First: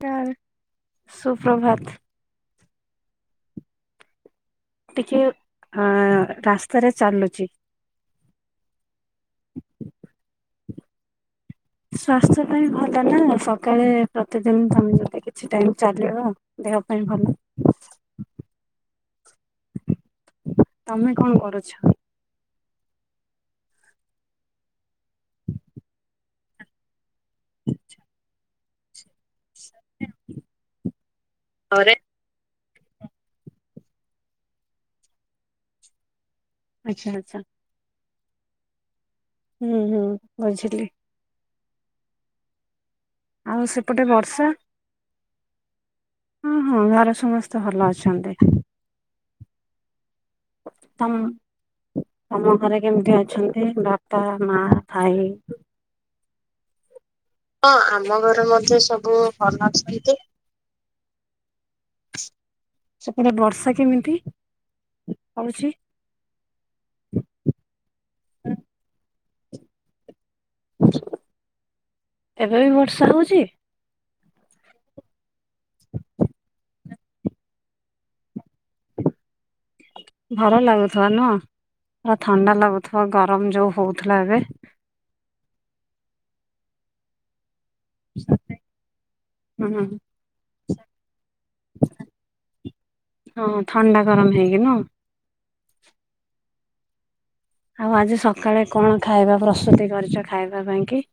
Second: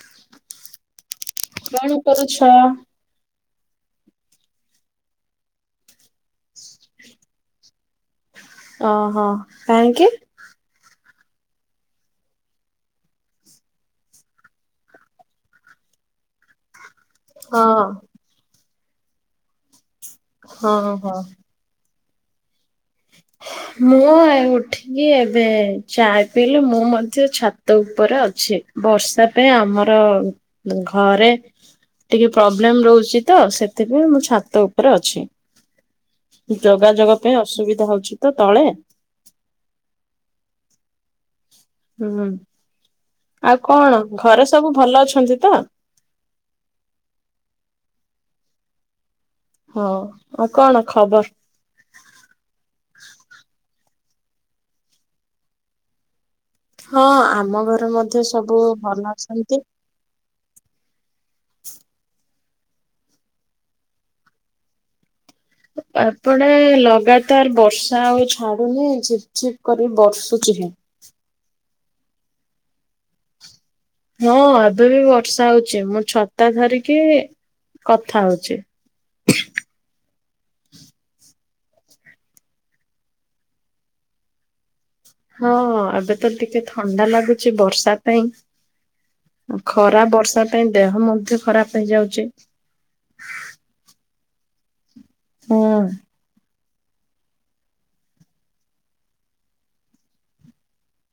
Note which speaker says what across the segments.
Speaker 1: [unintelligible]
Speaker 2: କଣ
Speaker 1: ସୁପ୍ରଭାତ।
Speaker 2: କରୁଛ?
Speaker 1: ଟିକେ ଆ ରାସ୍ତାରେ ଚାଲୁଛି।
Speaker 2: ଅହ କାହିଁକି?
Speaker 1: ସ୍ଵାସ୍ଥ୍ୟ ପାଇଁ ଭଲ ନା ସକାଳେ ପ୍ରତିଦିନ ତମେ ଯଦି କିଛି ଟାଇମ ଚାଲିବ। ଦେହ ପାଇଁ ଭଲ।
Speaker 2: ହଁ ହଁ
Speaker 1: ତମେ
Speaker 2: ହଁ।
Speaker 1: କଣ କରୁଛ?
Speaker 2: ମୁଁ ଉଠିକି ଏବେ ଚାଗା ପିଇଲି ମୁଁ ମଧ୍ୟ ଛାତ ଉପରେ ଅଛି ବର୍ଷା ପାଇଁ ଆମର ଘରେ। ଟିକେ ପ୍ରବ୍ଲେମ ରହୁଛି ତ ସେଥିପାଇଁ ମୁଁ ଛାତ ଉପରେ ଅଛି।
Speaker 1: ଆଚ୍ଛା
Speaker 2: ଯୋଗାଯୋଗ ପାଇଁ
Speaker 1: ଆଚ୍ଛା
Speaker 2: ଅସୁବିଧା ହଉଛି ତ ତଳେ।
Speaker 1: ହୁଁ ହୁଁ ବୁଝିଲି।
Speaker 2: ହୁଁ ଆଉ
Speaker 1: ସେପଟେ
Speaker 2: କଣ
Speaker 1: ବର୍ଷା
Speaker 2: ଘରେ ସବୁ ଭଲ ଅଛନ୍ତି ତ?
Speaker 1: ହୁଁ ହୁଁ ଘରେ ସମସ୍ତେ ଭଲ ଅଛନ୍ତି।
Speaker 2: ହଁ ଆଉ କଣ
Speaker 1: ତମ
Speaker 2: ଖବର?
Speaker 1: ତମ ଘରେ କେମତି ଅଛନ୍ତି ବାପା, ମାଁ, ଭାଇ?
Speaker 2: ହଁ ଆମ
Speaker 1: ହଁ,
Speaker 2: ଘରେ
Speaker 1: ଆମ
Speaker 2: ମଧ୍ୟ
Speaker 1: ଘରେ
Speaker 2: ସବୁ
Speaker 1: ମଧ୍ୟ
Speaker 2: ଭଲ
Speaker 1: ସବୁ
Speaker 2: ଅଛନ୍ତି।
Speaker 1: ଭଲ ଅଛନ୍ତି। ସେପଟେ ବର୍ଷା କେମିତି ହଉଛି?
Speaker 2: ଏପଟେ ଲଗାତାର ବର୍ଷା ଆଉ ଛାଡୁନି ଝିପ୍ ଝିପ୍ କରି ବର୍ଷୁଚି ହିଁ।
Speaker 1: ଏବେ ବି ବର୍ଷା ହଉଛି?
Speaker 2: ହଁ ଏବେ ବି ବର୍ଷା ହଉଛି, ମୁଁ ଛତା ଧରିକି କଥା ହଉଛି।
Speaker 1: ଭଲ ଲାଗୁଥିବ ନୁହଁ? ପୁରା ଥଣ୍ଡା ଲାଗୁଥିବ ଗରମ ଯୋଉ ହୋଉଥିଲା ଏବେ।
Speaker 2: ହଁ ଏବେ ତ ଟିକେ ଥଣ୍ଡା ଲାଗୁଛି ବର୍ଷା ପାଇଁ
Speaker 1: ହୁଁ।
Speaker 2: ଖରା ବର୍ଷା ପାଇଁ ଦେହ ମଧ୍ୟ ଖରାପ ହେଇଯାଉଛି।
Speaker 1: ହଁ ଥଣ୍ଡା ଗରମ ହେଇକି ନୁହଁ?
Speaker 2: ହଁ।
Speaker 1: ଆଉ ଆଜି ସକାଳେ କଣ ଖାଇବା ପ୍ରସ୍ତୁତି କରିଛ ଖାଇବା ପାଇଁ କି?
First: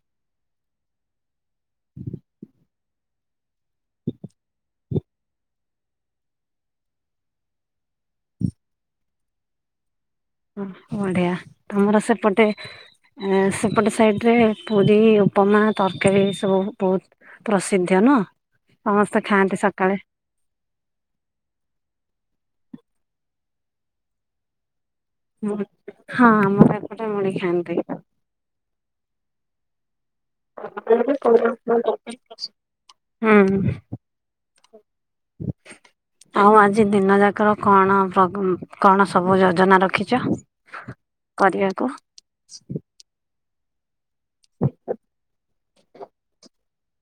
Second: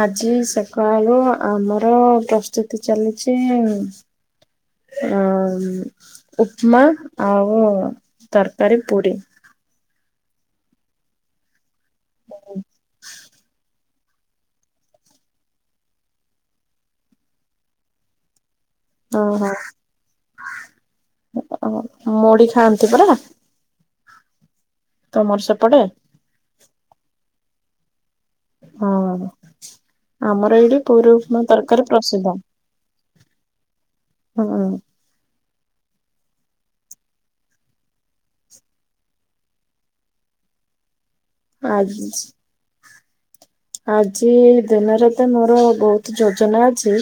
Speaker 2: ଆଜି ସକାଳୁ ଆମର ପ୍ରସ୍ତୁତି ଚାଲିଛି ହଁ, ଉପମା ଆଉ ତରକାରୀ ପୁରି।
Speaker 1: ବଢିଆ ତମର ସେପଟେ ଏଁ ସେ ଏପଟେ ସାଇଟରେ ପୁରୀ ଉପମା ତରକାରୀ ସବୁ ବହୁତ ପ୍ରସିଧ୍ୟ ନୁହଁ?
Speaker 2: ଅହ, ମୋଡି ଖାଆନ୍ତି ପରା? ତମର ସେପଟେ?
Speaker 1: ହଁ ଆମର ଏପଟେ ମୁଡି ଖାଆନ୍ତି।
Speaker 2: ହଁ ଆମର ଏଇଠି ପୁରୀ ଉପମା ତରକାରୀ ପ୍ରସିଦ୍ଧ।
Speaker 1: ହୁଁ
Speaker 2: ହଁ
Speaker 1: ଆଉ ଆଜି ଦିନ ଯାକର କଣ କଣ ସବୁ ଯୋଜନା ରଖିଛ? କରିବାକୁ?
Speaker 2: ଆଜି ଆଜି ଦିନରେ ତ ମୋର ବହୁତ ଯୋଜନା ଅଛି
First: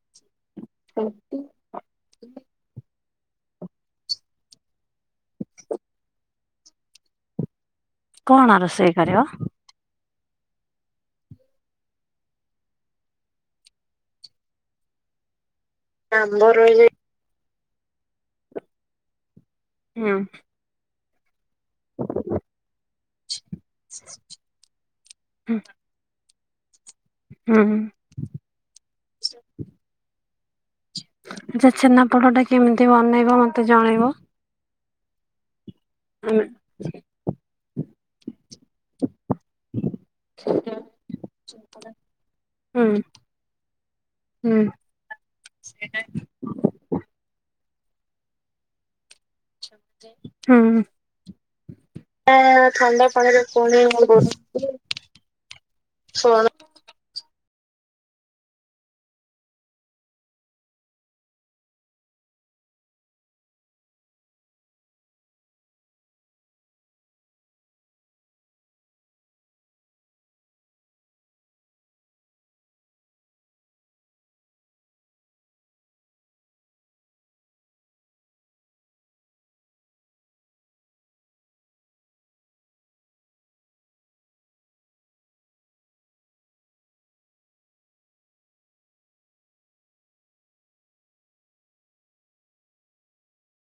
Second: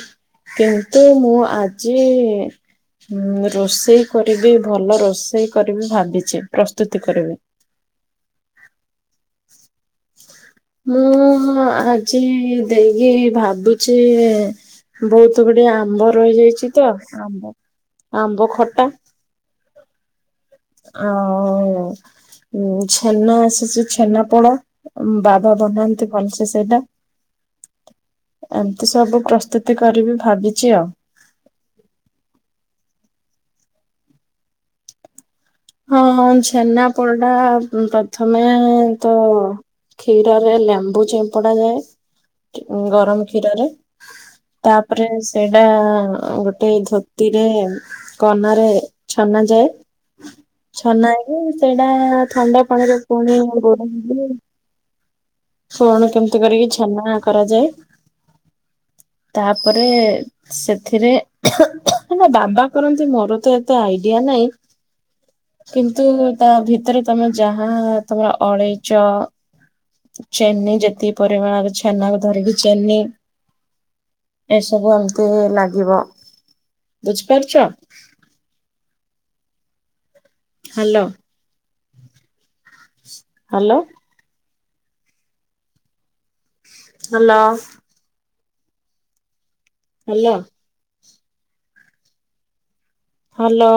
Speaker 2: କିନ୍ତୁ ମୁଁ ଆଜି ରୋଷେଇ କରିବି, ଭଲ ରୋଷେଇ କରିବି ଭାବିଛି ପ୍ରସ୍ତୁତି କରିବି।
Speaker 1: କଣ ରୋଷେଇ କରିବ?
Speaker 2: [inaudible] ମୁଁ ଆଜି ଦେଇକି ଭାବୁଚି ବୋହୁତ ଗୁଡ଼ିଏ ଆମ୍ବ ରହିଯାଇଚି ତ ଆମ୍ବ ଆମ୍ବ ଖଟା
Speaker 1: ହୁଁ।
Speaker 2: ଆଉ ଉଁ ଛେନା ଆସିଚି ସେ ଛେନାପୋଡ଼ ଅଁ ବାବା ବନାନ୍ତି। ଭଲସେ ସେଇଟା
Speaker 1: ହୁଁ ହୁଁ।
Speaker 2: ଏମତି ସବୁ ପ୍ରସ୍ତୁତି କରିବି ଭାବିଚି ଆଉ
Speaker 1: ଆଚ୍ଛା ଛେନାପୋଡ଼ଟା କେମିତି ବନେଇବ ମତେ ଜଣେଇବ।
Speaker 2: ହଁ ହଁ
Speaker 1: ଆମେ
Speaker 2: ଛେନାପୋଡ଼ଟା ପ୍ରଥମେ ତ କ୍ଷୀରରେ ଲେମ୍ବୁ ଚିମ୍ପୁଡା ଯାଏ
Speaker 1: ହୁଁ
Speaker 2: ଉଁ ଗରମ କ୍ଷୀରରେ।
Speaker 1: ହୁଁ
Speaker 2: ତାପରେ ସେଇଟା ଗୋଟେ ଧୋ ତିରେ କନାରେ ଛନା ଯାଏ।
Speaker 1: ଦେ ହଁ
Speaker 2: ଛନା ହେଇକି ସେଇଟା
Speaker 1: ଟା ଥଣ୍ଡା
Speaker 2: ପୁଣି
Speaker 1: ପାଣିରେ ପଡ଼େ [inaudible]
Speaker 2: କଣ କେମତି କରିକି ଛେନା କରାଯାଏ ତାପରେ ସେଥିରେ ହେ ମୋ ବାବା କରନ୍ତି ମୋର ତ ଏତେ ଆଇଡିଆ ନାଇଁ। କିନ୍ତୁ ତା ଭିତରେ ତମେ ଯାହା ତମେ ଅଳେଇଚ ଚେନି ଯେତିକି ପରିମାଣରେ ଛେନାକୁ ଧରିକି ଚେନି ଏସବୁ ଏମତି ଲାଗିବ, ବୁଝିପାରୁଚ? Hello. Hello. Hello. Hello. Hello.